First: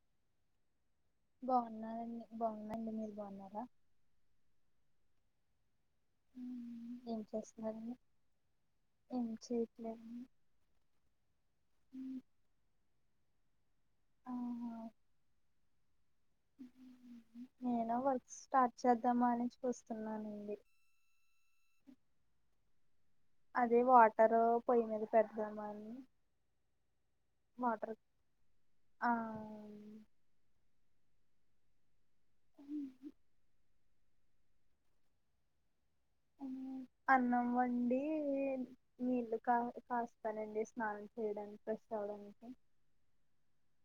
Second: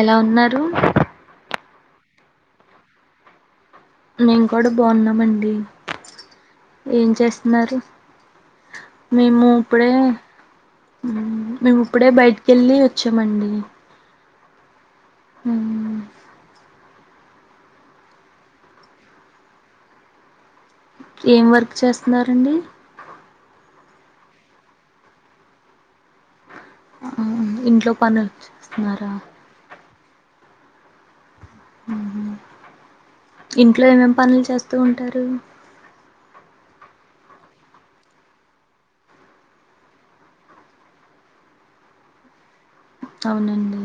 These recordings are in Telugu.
ఎలా ఉన్నారు న్నానండి బావుందండి మీరు బావున్నారా మేం కూడా బావున్నామండి ఏం చేస్తున్నారు ఏం మేము ఇప్పుడే చేయట్లేదండి మేము ఇప్పుడే బయటికెళ్ళి వచ్చామండి ఆహా హ్మ్ నేను వర్క్ స్టార్ట్ చేద్దామా అని చూస్తున్నానండి ఏం వర్క్ చేస్తున్నారండి అదే వాటర్ పోయ్యి మీద పెడదాం అని ఆ ఇంట్లో వాటర్ పనులు ఆ చేస్తున్నారా ఇంట్లో ఏమేమి పనులు చేస్తూ ఉంటారు అన్నం వండి నీళ్లు కా కాస్తానండి స్నానం చెయ్యడానికి ఫ్రెష్ అవ్వడానికి అవునండి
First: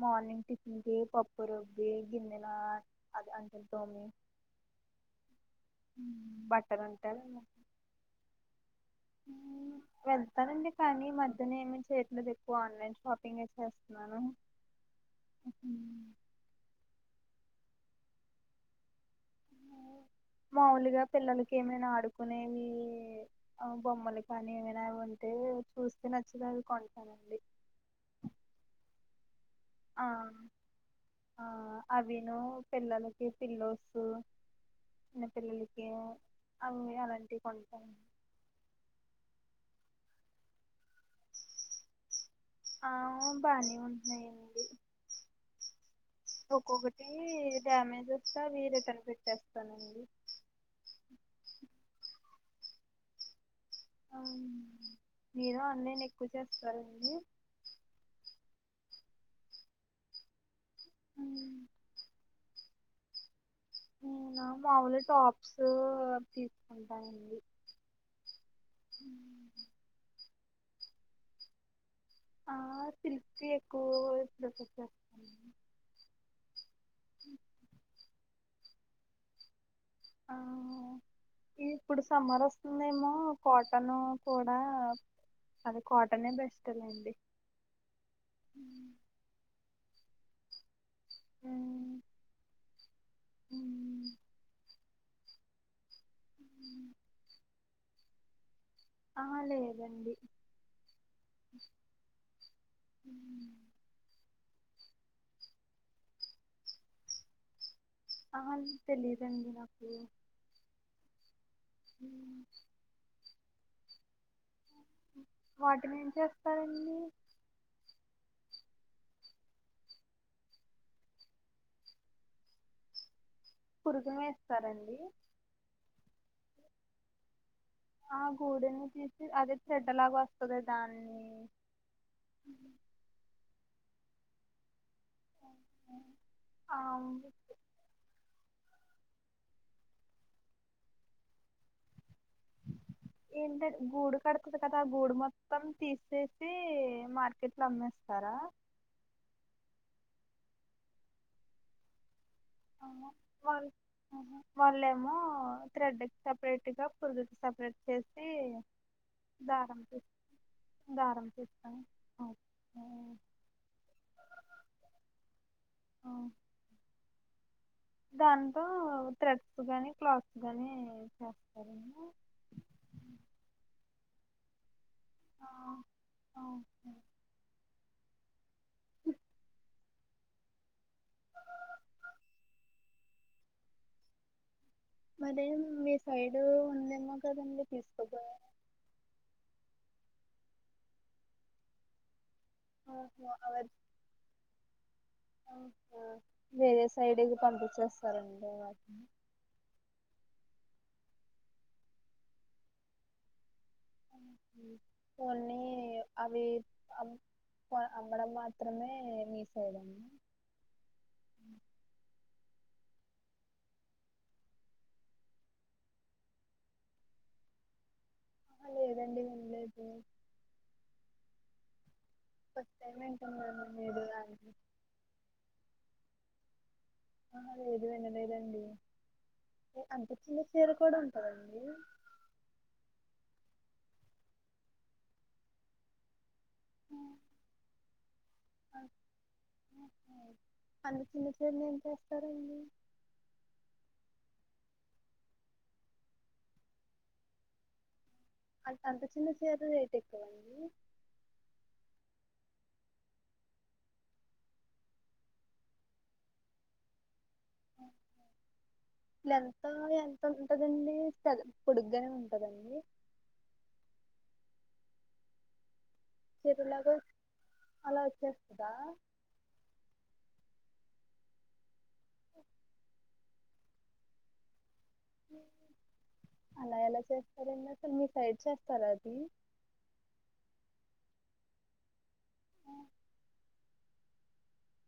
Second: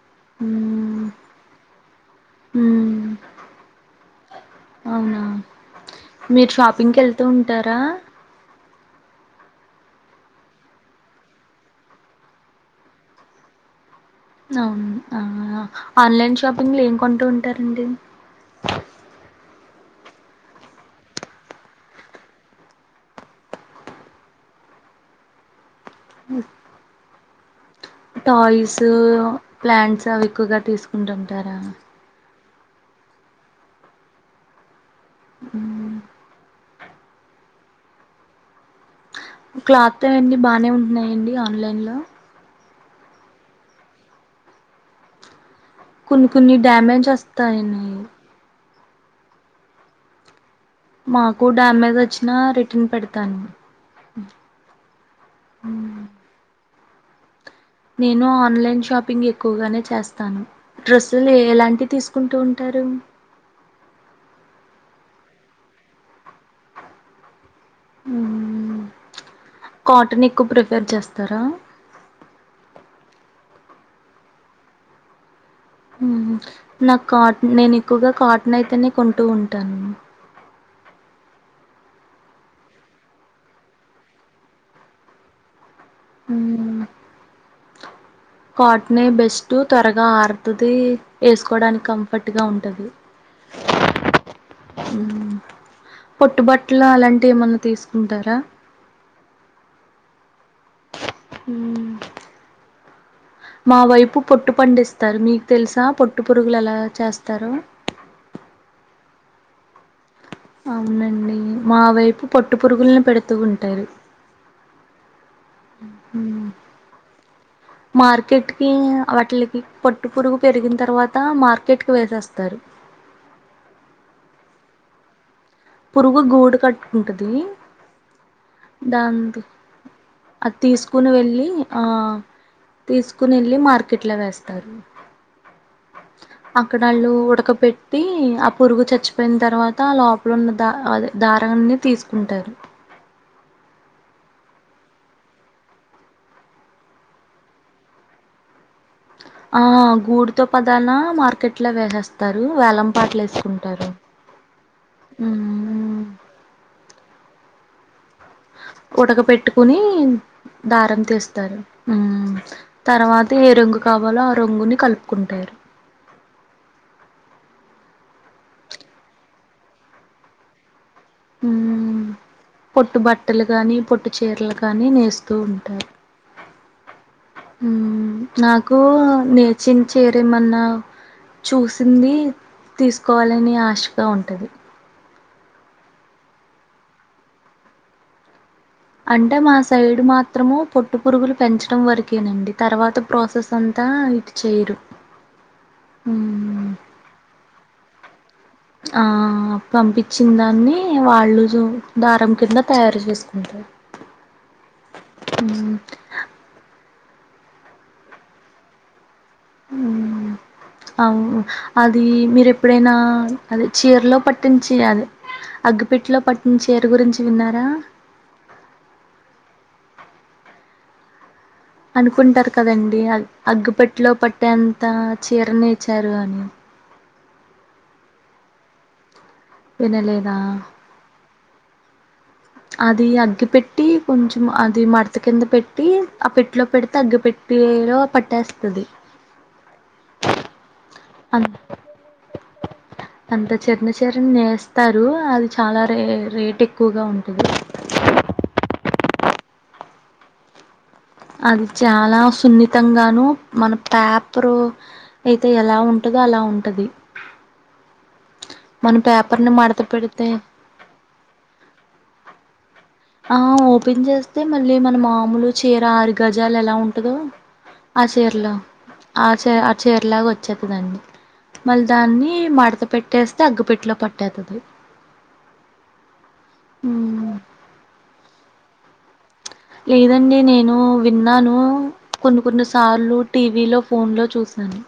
మార్నింగ్ టిఫిన్కి మ్మ్. పప్పు రుబ్బి గిన్నెన మ్మ్. అది అంటుల్ తోమి అవునా మీరు షాపింగ్కి వెళ్తూ బట్టలంటాదేమో ఉంటారా వెళ్తానండి కానీ ఈ మధ్యనేమీ చేయట్లేదు ఎక్కువ ఆన్లైన్ షాపింగే చేస్ అవును ఆ ఆన్లైన్ షాపింగ్ లో ఏం కొంటూంట్ టారండి మాములుగా పిల్లలకి ఏమైనా ఆడుకునేవి బొమ్మలు కానీ ఏమైనా ఉంటే చూస్తే నచ్చిదవి కొంటానండి టాయిసు ఆ ప్లాంట్స్ అవి ఎక్కువగా ఆ తీసుకుంటుంటారా అవిను పిల్లలకి పిల్లోస్ చిన్న పిల్లలకి అవ్వి అలాంటివి కొంటా క్లాత్ అయన్నీ బానే ఉంటున్నాయండి ఆన్లైన్ లో అవ్ బానే ఉంటున్నాయండి కొన్ని కొన్ని డ్యామేజ్ ఒక్కొక్కటి వస్తాయని డ్యామేజ్ వస్తాది [unintelligible] క్కన పెట్టేస్తానండి మాకు డ్యామేజ్ వచ్చినా రిటర్న్ పెడతాను అం మీరు ఆన్లైన్ ఎక్కువ చేస్ తరండి నేను ఆన్లైన్ షాపింగ్ ఎక్కువగానే చేస్తాను డ్రెస్సులు నేను ఎలాంటి తీసుకుంటూన్ టరు నేనా మాముూలు టాప్స్ అవి తీసుకుంటానండి ఉమ్మ్ కాటనిక్ ఎక్కువ ప్రిఫేర్ చేస్తారా ఆ సిల్ప్ ఎక్కువకస్తాంది హ నా కార్ట్ నేను ఎక్కువగా కార్ట్ నైతేనే కొంటూ ఉంటాను ఆ ఇప్పుడు సమ్మర్ వస్తుందేమో కాటన్ కూడా అది కాటనే బెస్ట్ లేండి కాట్నే బెస్ట్ త్వరగా ఆర్ టది వేసుకోవడానికి ఉమ్, కంఫర్ట్గా ఉంటుంది ఉమ్. పొట్టుబట్టల అలాంటివి ఏమన్నా తీసుకుంటారా. ఆహా లేదండి మ్మ్ మ్మ్ మా వైపు పొట్టు పండిస్తారు మీకు తెలుసా పొట్టు పురుగులు ఎలా చేస్తారు. ఆ తెలిదండి నాకు అవునండి మా వైపు ఉమ్. పొట్టు పురుగులను పెడుతూ ఉంటాంది వాటిని ఏం అంటారు చేస్తారండి మార్కెట్ హ్మ్ వాటిల్కి పోట్టు పురుగు పెరిగిన తర్వాత మార్కెట్ కి వేసేస్తారు. పురుగుమేస్తారండి పురుగు గుడు కట్టుకుంటది. ఆ గూడెని తీసి దాంతో అదే చెడ్డలాగా అది వస్తాది తీసుకుని దాన్ని వెళ్ళి ఆ కిట్లా వేస్తారు. ఆ అక్కడ అళ్ళు ఉడకబెట్టి అప్ పురుగు చచ్చిపోయిన తర్వాత అలా ఇప్పుడున్న ద అదే దారన్ని తీసుకుంటారు. ఏంటం గూడు కడ్తది కదా గూడు మొత్తం తీసేసి మార్కెట్ లో అమ్మేస్తారా? ఆ గూడుతో పదానా మార్కెట్ లో వేసేస్తా అమ్మో వాల్ హ్మ్ వాలేమ్మో మ్మ్ థ్రెడ్కి సపరేట్గా పురుగుకి సప్ ప్రేడ్ చేస్ ఉడక పెట్టుకుని దారం తీస్తారు హ్మ్ తర్వాత ఏ రంగు కావాలో ఆ రంగుని కలుపుకుంటారు. దాంతో థ్రెడ్స్ గానీ, క్లాత్స్ గాని, చేస్తారండి పొట్టు బట్టలు కాగాని పొట్టు చీరలు కాని నేను స్త ఆ ఉంటారు ఓకే నాకు నేర్చిన చేరేమన్నా చూసింది తీసుకోవాలని ఆశగా ఉంటది మరి మీ సైడ్ ఉందేమో కదీ తీసుకోదం అంటే మా సైడ్ మాత్రము పొట్టు పురుగులు పెంచడం వరకేనండి తర్వాత ప్రాసెస్ అవర్ అంతా ఇటు చేయరు పరండి ఆ పంపించిన దాన్ని వాళ్ళు దారం కింద తయారు చేసుకుంటారు కొన్ని మ్మ్ అవి అమ్మడం మాత్రమే మీ సైడ్ అండి అవు అది మీర ఎప్పుడైనా ఆది చీరలో పట్టించి అద అగ్గిపెట్లో పట్టిన చీర గురించి విన్నారా ఆ లేదండి ఏనలేదు అనుకుంటారు కదండి వింటున్నాను మీరు అగ్పెట్లో పట్టే దాన్ని అంత చీరనే ఇచారు అని ఆ లేదు వినలేదండి అంత వినలేదా చిన్న చీర కూడా ఉంటందండి అది అగ్గి పెెట్టి కొంచెం అది మడత కింద పెట్టి ఆ పెట్లో పెడితే తగ్గి పెట్టటిలో పట్టేస్తుది అంత చిన్న అ చీరను ఏం చేస్తారండి అంత చిన్న చెర నేస్త ఇస్తారు అది చాలా రే రేట్ ఎక్కువగా ఉంటుంది అ అంత చిన్న చీర రేట్ ఎక్కువండి అది చాలా సున్నితంగాను మన పేపరు అయితే ఎలా ఉంటందో అలా ఉంటది మన ఇల పేపర్ని ఎంత మడత ఎంత పెడితే ఉంటదండి పొడుగగానే ఉంటుంది కదండి ఆ ఓపెన్ చేస్తే మళ్ళీ మన మామూలు చే ఆరు గజాలు ఎలా చెరువులాగా ఉంటదో అలా ఆ చీరలో వచ్చేస్తదా ఆ చ ఆ చీర లాగా వచ్చ వచ్చేత దాన్ని మళ్ళీ దాన్ని మడత పెట్టేస్తే అగ్గుపెట్లో పట్టేతుది అలా ఎలా మ్ చేస్తారుండి అసలు మీ సైడ్ చేస్తారు అది లేదండి నేను విన్నాను కొన్ని కొన్ని సార్లు టీవీలో ఫోన్లో చూసినాను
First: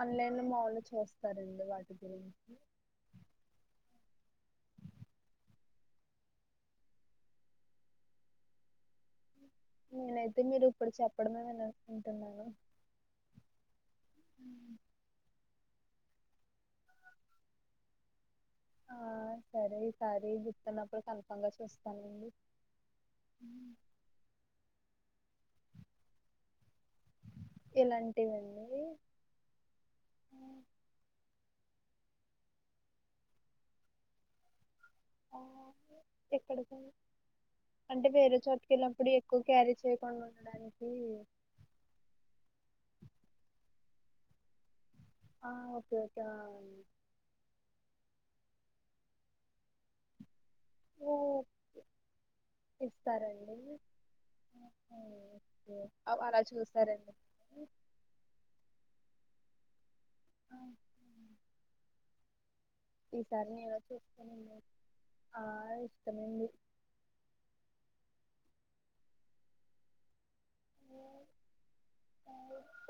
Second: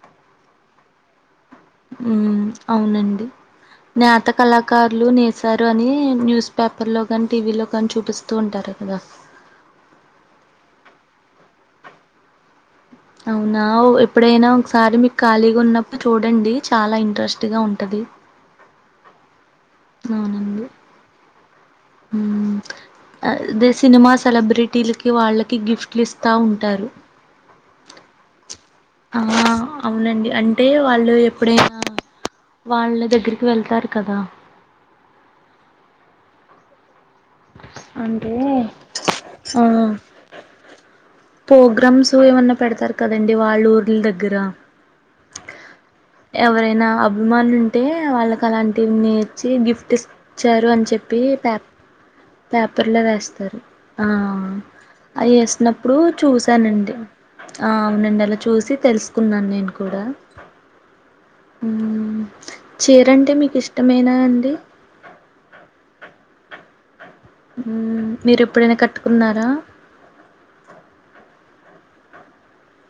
ఆన్లైన్ లో మాములు చూస్తా ఉ అవునండి నేత కళాకారులు నసారి అని న్యూస్ పేపర్లో కనీ టీవీలో కాని చూపిస్తూ ఉంటారు కదా నేనైతే మీరు ఇప్పుడు చెప్పడమే అను అనుకుంటున్నాను అవునా ఎప్పుడైనా ఒకసారి మీకు ఖాళీగున్నప్ చూడండి చాల ఇంట్రెస్ట్గా ఉంటది హ్మ్ సరే ఈ సారి అవునండి గుస్తున్నప్పుడు కల్పంగా చూస్త అదే సినిమా సెలబ్రిటీలకి వాళ్ళకి గిఫ్ట్లు ఇస్తా ఉంటారు ఇలాంటివండి ఆ అవునండి అంటే వాళ్ళు ఎప్పుడైనా వాళ్ళ దగ్గరికి వెళ్తారు కదా ఆ ఇక్కడికి అంటే వేరే చోటుక వెళ్ళప్పుడు ఎక్కువ ఆ క్యారీ చేయకుండా ఉండడానికి ప్రోగ్రామ్స్ ఏమన్నా పెడతారు కదండి వాళ్ళ ఊర్ళ దగ్గర ఆఓ ఎవరైనా అభిమానులు ఉంటే వాళ్ళకి అలాంటివి నేర్చి గిఫ్ట్ వచ్చారు అని ఓ చెప్పి పే పేపర్లో ఇస్తారండి వేస్తారు ఓకే అవి ఓకే. వేసినప్పుడు అవ్ అలా చూసానండి చూసారండి అవునండి అలా చూసి తెలుసుకున్నాను నేను కూడా హ్మ్మ్ ఈసారి మీరు వచ్చే ఇష్టముంద మీరు ఎప్పుడైనా కట్టుకున్నారా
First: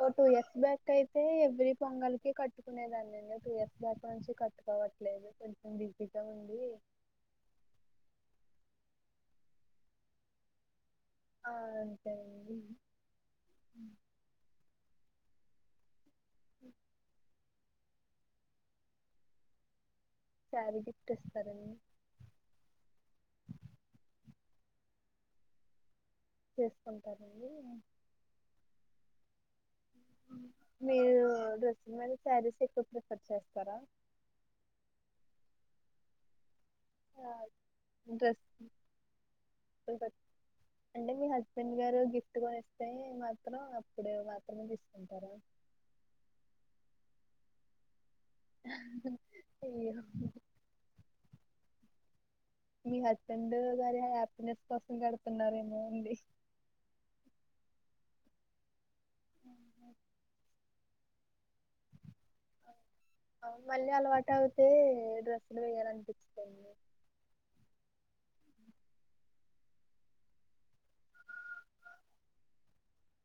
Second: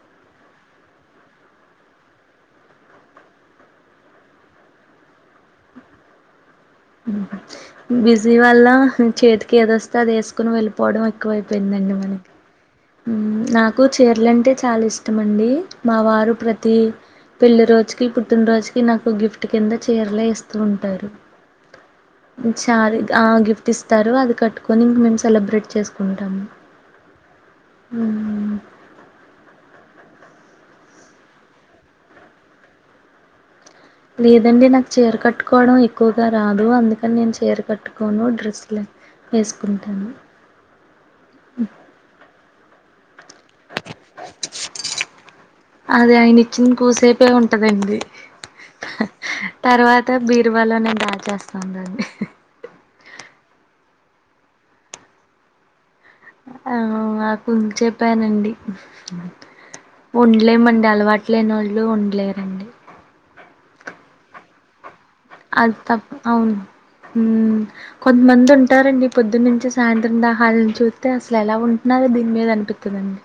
ఓ టూ ఇయర్స్ బ్యాక్ అయితే ఎవ్రీ పొంగలికి కట్టుకునేదాన్నిడి టూ ఇయర్స్ బ్యాక్ నుంచి కట్టుకోవట్లేదు కొంచెం బిజిగా ఉంది బిజీ వల్ల చేతికి ఏదొ వస్తే అది వేసుకోని వెళ్ళిపో పోడం ఎకు ఆ అయిపోందండి మనకి అంతేనండి మ్మ్ నాకు చీరలంటే చాలా ఇష్ టమండి మా వా రు ప్రతి పెళ్లి రోజుకి పుట్టినరోజుకి నాకు గిఫ్ట్ కింద చీరలే ఇస్తూ శారీ ఉంటారు గిఫ్ట్ ఇస్తారండి చారీ ఆ గిఫ్ట్ ఇస్తారు అది కట్టుకొని ఇంగ మేం. సెలబ్రేట్ చేసు చేసుకుంటారండి మ్మ్ హ్మ్ మీరు డ్రెస్సింగ్ మీదకి శారీస్ ఎక్కువ ప్రిఫర్ చేస్తారా లేదండి నాకు చీర కట్టుకోవడం ఎక్కువగా రా దు అందుకనే నేను ఆ! చీర కట్టుకోను డ్రెస్ డ్రెస్స్ లే ప్రిఫర్ వేసుకుంటాను, హ్మ్ ప్టుగా ఇస్తే మా అది ఆయనిచ్చిన కూసేపుం టదండి అయ్యో తర్వాత బీర్వాలోనేను దాచేస్తానండి వారి హ్యాపీనెస్ కోసం కడుతున్నారేమో అంది ఆ నాకు చెప్పానండి ఉండలేమం అలవాట్ లేనోళ్ళు ఉండలేరండి అవును, మళ్ళీ అలవాటు అవుతే డ్రెస్సులు అది తప్ప అవును వేయాలనిపిస్తుంది కొంత మంది ఉంట ఉంటారండి పొద్దు నుంచి సాయంత్రం దానిమీద చూస్తే అసలు ఎలా ఉంటున్నారో దీని మీద అనిపిత్తదండి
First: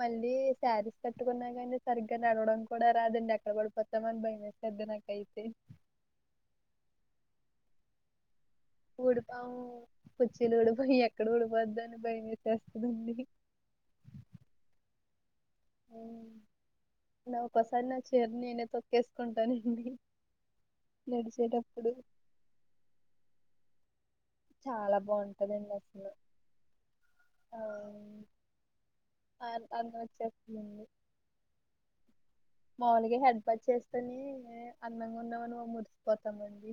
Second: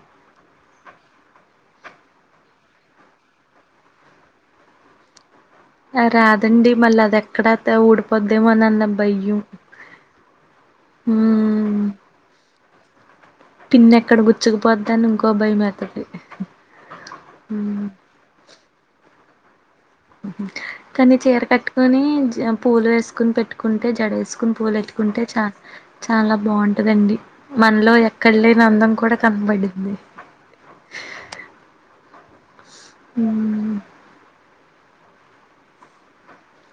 మళ్ళీ శారీస్ కట్టుకున్నా కానీ సరిగ్గా నడవడం కూడా రాదండి ఎక్కడ పడిపోతామ అని భయమే వేసేది నాకైతే రాదండి మళ్ళీ అది ఎక్కడ ఊడిపోద్దో ఊడిపోయి కుచ్చీలు ఊడిపోం ఎక్కడ ఊడిపోద్దో ఉమ్ అని భయమేసేస్తుందండి పిన్ ఎక్కడ గుచ్చుకుపోద్దని ఇంకో భయమేత్తది ఒక్కో ఉమ్ సారి నా చీర నేనే తొక్కేసి కొంటానే కానీ చీర కట్టుకొని జి పూలు వేసుకొని పెట్టు కుంటే జడే సుకుని పూలు చాలా ఎత్తుకుంటే చ బాగుంటదండి అసలు చాలా బాగుంటదండి ఆ మనలో ఎక్కడ లేని అందం కూడా ఆ- కనపడిద్ది అన్నం వచ్చేస్తుందండి మాములుగా హెడ్ బాత్ చేస్తేనే అందంగా ఉన్నామని మురిసిపోతామండి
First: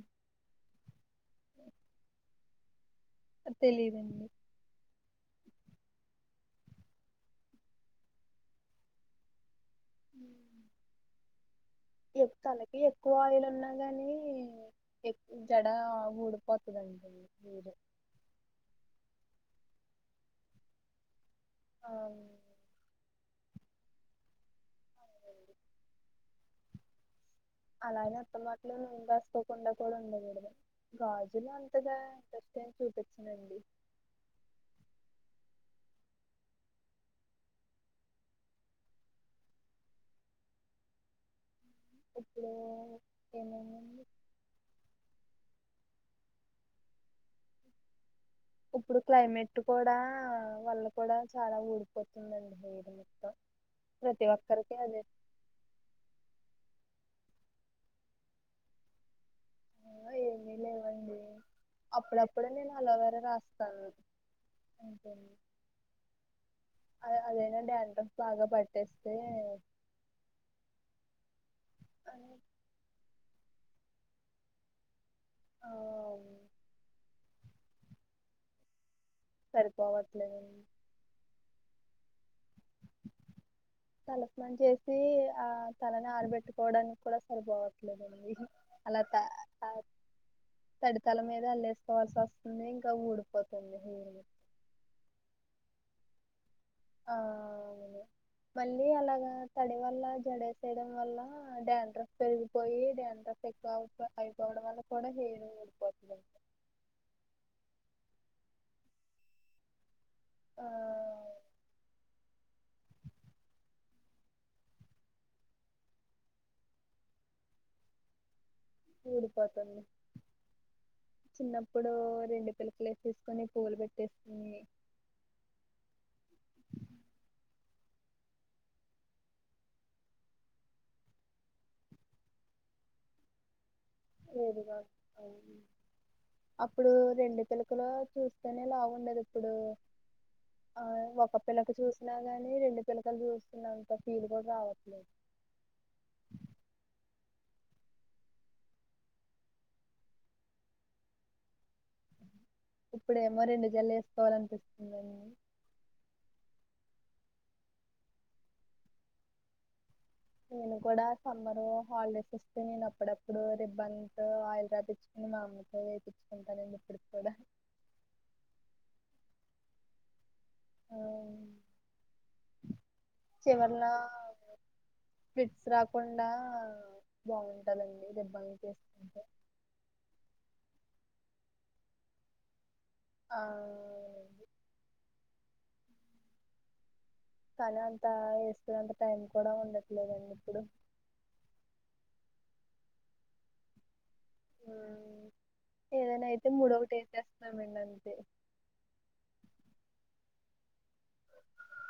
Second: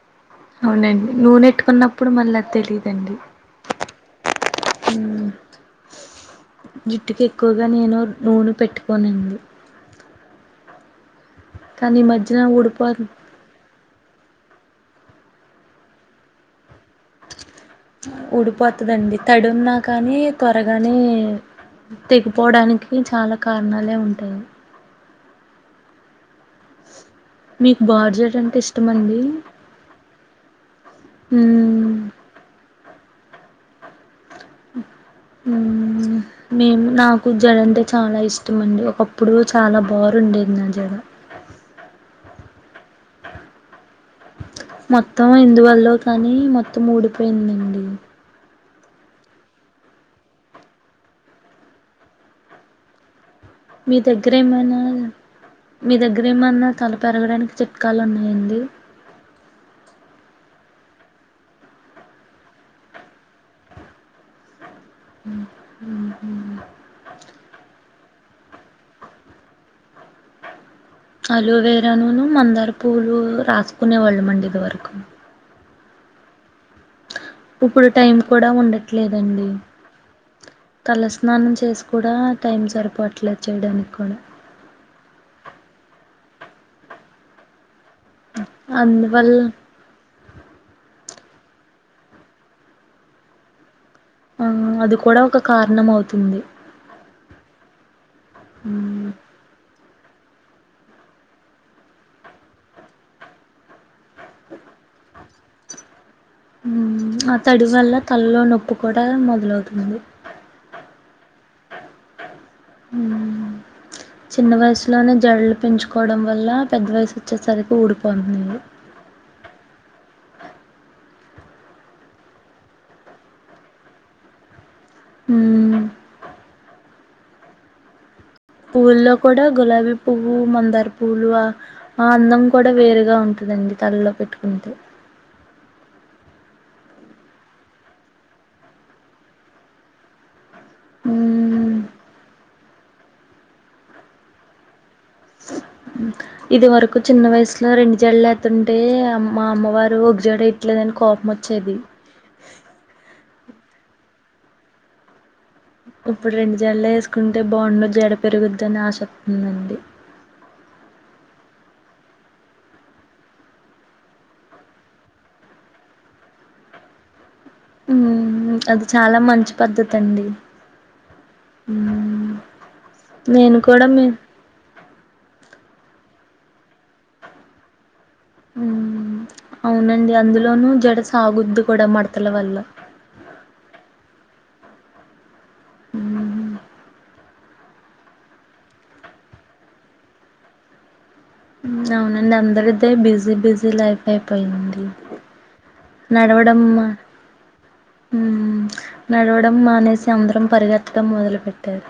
అవునండి నూనెట్టుకున్నప్పుడు మళ్ళీ తెలీదండి తెలిదండి హ్మ్ జుట్టుకి ఎక్కువగా నేను నూనె పెట్టుకోనండి కానీఈ మధ్యన తలకి ఊడిపోతం ఎక్కువ ఆయిల్ ఉన్నా అగాని ఎక్ జడ ఊడిపోత ఊడిపోతదండి తడి ఉన్నా కానీ త్వరగానే తెగిపోవడానికి చాలా కారణాలే ఉంటాయి మీకు అలానే బార్జెట్ అత్త అంటే మాటలో నూనె ఇష్టమండి రాసుకోకుండా కూడా ఉండకూడదు గాజులు అంతగా ఉమ్ చూపి [inaudible] హ్మ్ మేము నాకు జడ అంటే చాలా ఇష్టం అండి ఒకప్పుడు చాలా బారు ఉండేది నా జడ ఇప్పుడు ఏమైందండి మొత్తం ఎందువల్లో కానీ మొత్తం ఊడిపోయిందండి ఇప్పుడు క్లైమేట్ కూడా వల్ల కూడా చాలా ఊడిపోతుందండి అది మొత్తం మీ ప్రతి దగ్గరే ఒక్కరికి మైనా అదే మీ దగ్గరేమన్న తల పెరగడానికి చె కాలు ఉన్నాయండి సమయంలో ఏమీ లేవండి అప్పుడప్పుడు నేను అలోవేర రాస్తాను అంతే అదే అదైనా డాండ్రఫ్ బాగా పట్టేస్తే అలోవేరా నూను అని, మందార పూలు రాసు కొనేవాళ్ళమండి ఇది వరకు ఆ ఇప్పుడు టైం కూడా ఉండ ట్లేదండి సరిపోవట్లేదండి తలస్నానం చేస్ కూడా టైం సరిపోవట్లేదు చేయడానికి కూడా తలస్నానం చేసి ఆ తలని ఆరబెట్టుకు కోవడానికి కూడా సరిపోవట్ ట్లేదండి అలా త అందువల్ల తడి తల మీద అల్లేసుకోవాల్సి వస్తుంది ఇంకా ఊడిపోతుంది హెయిర్ తుంది అ మళ్ళీ మ్మ్. అలాగా తడి డి వల్ల జడేసేయడం వల్ల డ్యాండ్రఫ్ పెరిగిపోయి డ్యాండ్రఫ్ ఎక్కువ అయిపోవడం వల్ల కూడా హేయిరు ఊడిపోతుంది ఉమ్మ్ ఆ తడి వల్ల తలలో నొప్పి కూడా మొదలవుతుంది ఆ మ్మ్ చిన్న వయసులోనే జడలు పెంచుకోవడం వల్ల పెద్ద వయసు వచ్చేసరికి ఊడిపోతుంది ఊడిపోతుంది చిన్నప్పుడు రెండు పిలకలు వేసేసుకొని పూలు పెట్టేసుకొని ఉమ్ పువ్వుల్లో కూడా గులాబీ పువ్వు మందార పూలు ఆ అందం కూడా వేరుగా ఉంటుదండి తల్లో పెట్టుకుంటే వేరుగా అవును. అప్పుడు రెండు పిలకలు చూస్తేనే లావుండేది ఇప్పుడు ఆయ్ ఒక్క పిలక చూసినా గాని రెండు పిలకలు చూస్తున్నంత ఫీల్ కూడా రావట్లేదు ఇది వరకు చిన్న వయసులో రెండు జడలేత్తుంటే మా అమ్మవారు ఒక జడ ఎయ్యట్లేదని కోపమొచ్చేది ఇప్పుడేమో రెండు జడలేసుకోవాలనిపిస్తుందండి ఇప్పుడు రెండు జడలు ఏసుకుంటే బావుండు జడ పెరుగుద్దని ఆశ వొత్తుందండి నేను కూడా సమ్మర్ హాలిడేస్ వస్తే నేను అప్పుడప్పుడు రిబ్బన్తో ఆయిల్ రాపిచ్చుకుని మా అమ్మతో వేపిచ్చుకుంటానండి ఇప్పుడు క్కూడా ఉమ్మ్ అది చాలా మంచి పద్ధతి అండి మ్మ్ నేను కూడా చివరిలా మీ ఫిట్స్ రాకుం కుండా బావుంటాదం ఉమ్మ్ అవునండి అందులోనూ జడస్ ఆగుద్ది కూడా మడతల వల్ల అ మ్మ్ కానీ అంత వేసుకునే అంత టైం కూడా ఉండట్లేదండి ఇప్పుడు ఉమ్ అవునండి అందరిదే బిజీ బిజీ లైఫ్ అయిపోయింది ఉమ్, ఏదైనా అయితే నడవడం మూడొకటి వేసేస్తున్నామండి అంతే ఉమ్మ్ నడవడం మానేసి అందరం పరిగెత్తటం మొదలు పెట్టారు